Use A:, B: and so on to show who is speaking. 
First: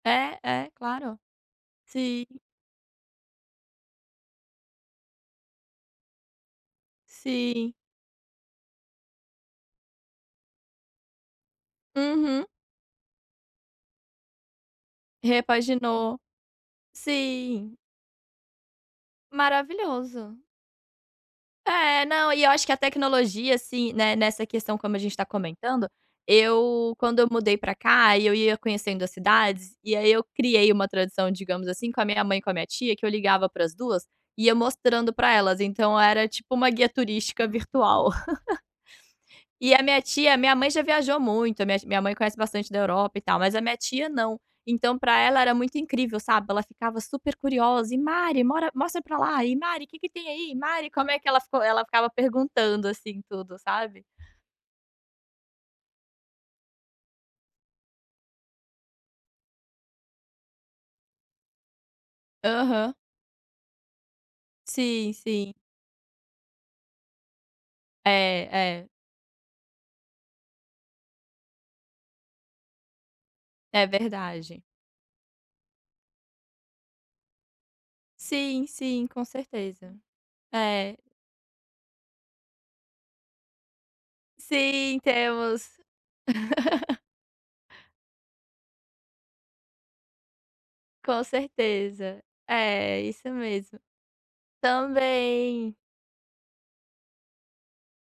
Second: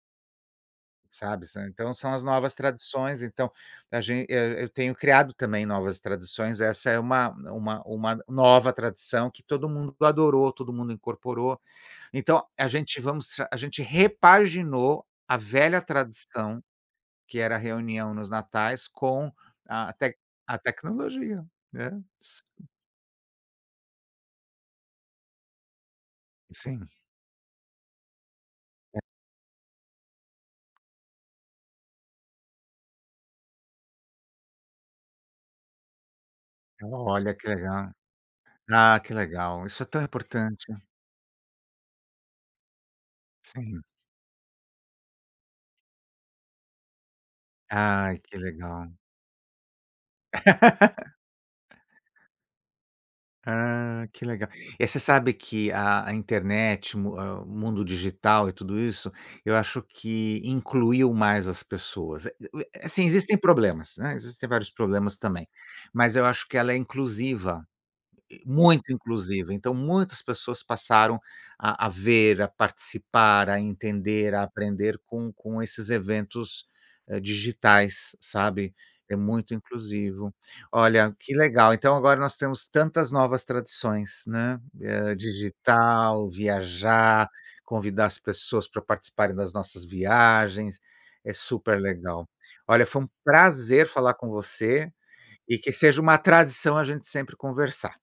A: É, é, claro.
B: Sabe, sa então são as
A: Sim.
B: novas tradições. Então a gen é, eu tenho criado também novas tradições. Essa é uma
A: Sim.
B: uma uma nova tradição que todo mundo adorou, todo mundo incorporou.
A: Uhum.
B: Então a gente vamos a gente repaginou a velha
A: Repaginou,
B: tradição que era a
A: sim.
B: reunião nos natais com a tec
A: Maravilhoso.
B: a tecnologia é,
A: É, não, e
B: sim.
A: eu acho que a tecnologia, assim, né, nessa questão como a gente tá comentando,
B: Sim.
A: eu quando eu mudei pra cá e eu ia
B: É
A: conhecendo as cidades, e aí eu criei uma tradição, digamos assim, com a minha mãe e com a minha tia, que eu ligava para as 2, ia mostrando pra elas, então era, tipo, uma guia
B: Olha
A: turística
B: que legal.
A: virtual.
B: Ah, que legal,
A: E
B: isso
A: a
B: é tão
A: minha tia minha
B: importante.
A: mãe já viajou muito, minha t minha minha mãe conhece bastante da Europa e tal mas, a minha
B: Sim.
A: tia não. Então pra ela era muito incrível, sabe. Ela ficava super curiosa e:
B: Ai, que
A: "Mari, mora
B: legal.
A: mostra pra lá, e Mari que que tem aí? Mari como é que" Ela ficou ela ficava perguntando, assim, tudo, sabe.
B: Ah, que legal. Eh, você sabe que a a internet, o mu a o mundo digital e tudo isso, eu acho que incluiu mais as pessoas. Eh eh eh,
A: Aham.
B: sim, existem problemas, né, existem vários
A: Sim,
B: problemas também,
A: sim.
B: mas eu acho que ela é inclusiva,
A: É, é.
B: muito inclusiva. Então muitas pessoas passaram a a ver, a participar, a
A: É
B: entender, a
A: verdade.
B: aprender com com esses eventos, eh, digitais,
A: Sim,
B: sabe.
A: sim,
B: É
A: com
B: muito
A: certeza.
B: inclusivo.
A: É.
B: Olha, que legal. Então agora nós temos tantas novas tradições, né,
A: Sim,
B: eh,
A: temos.
B: digital, viajar, convidar as pessoas pra participarem das nossas viagens.
A: Com
B: É super
A: certeza,
B: legal. Olha,
A: é,
B: foi um
A: isso mesmo.
B: prazer falar com você e que
A: Também.
B: seja uma tradição a gente sempre conversar.